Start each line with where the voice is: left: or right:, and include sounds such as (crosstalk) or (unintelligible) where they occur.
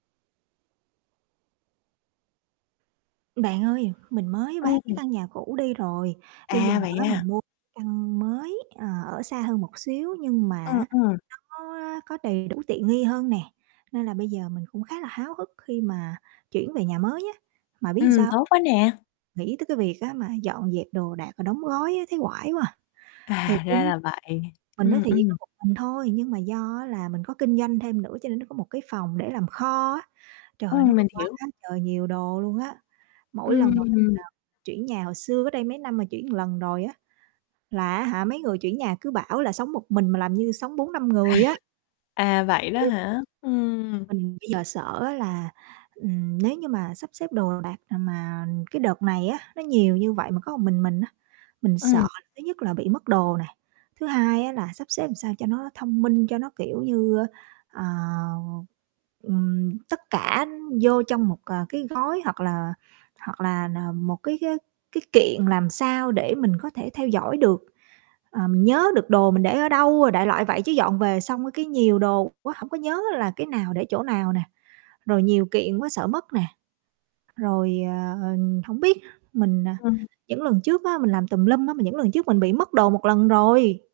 right: Bạn ơi, mình mới bán cái
left: Ừm.
right: căn nhà cũ đi rồi. Bây giờ
left: À, vậy
right: á,
left: à.
right: mình mua căn mới, ờ, ở xa hơn một xíu nhưng mà
left: Ừm,
right: á,
left: ừm.
right: nó có có đầy đủ tiện nghi hơn nè nên là bây giờ mình cũng khá là háo hức khi mà chuyển về nhà mới á, mà biết sao
left: Ừm, tốt
right: hông?
left: quá nè!
right: Nghĩ tới cái việc á, mà dọn dẹp đồ đạc và đóng gói á, thấy oải quá à. Thiệt
left: À, ra
right: luôn á
left: là vậy.
right: mình nói
left: Ừm,
right: thiệt có
left: ừm.
right: một mình thôi nhưng mà do á là mình có kinh doanh thêm nữa cho nên nó có một cái phòng để làm kho á. Trời ơi, nó
left: Ừm,
right: có
left: mình
right: quá
left: hiểu.
right: quá trời nhiều đồ luôn á. Mỗi lần mà mình,
left: Ừm.
right: à, chuyển nhà hồi xưa cách đây mấy năm mà chuyển lần rồi á, là á hả, mấy người chuyển nhà cứ bảo là sống một mình mà làm như sống 4-5
left: À.
right: người á.
left: À, vậy đó
right: (unintelligible)
left: hả? Ừm.
right: Mình bây giờ sợ á là, ừm, nếu như mà sắp xếp đồ đạc mà cái đợt này á, nó nhiều như vậy mà có một mình, mình á, mình
left: Ừm.
right: sợ thứ nhất là bị mất đồ này. Thứ hai á, là sắp xếp làm sao cho nó thông minh, cho nó, kiểu như, ờ, ừm, tất cả vô trong một cái gói hoặc là hoặc là một cái cái cái kiện làm sao để mình có thể theo dõi được. Ờ, mình nhớ được đồ mình để ở đâu rồi, đại loại vậy. Chứ dọn về xong cái nhiều đồ quá hổng có nhớ là cái nào để chỗ nào nè, rồi nhiều kiện quá sợ mất nè. Rồi, ờ, hổng biết mình à,
left: Ừm.
right: những lần trước á, mình làm tùm lum á mà những lần trước mình bị mất đồ một lần rồi.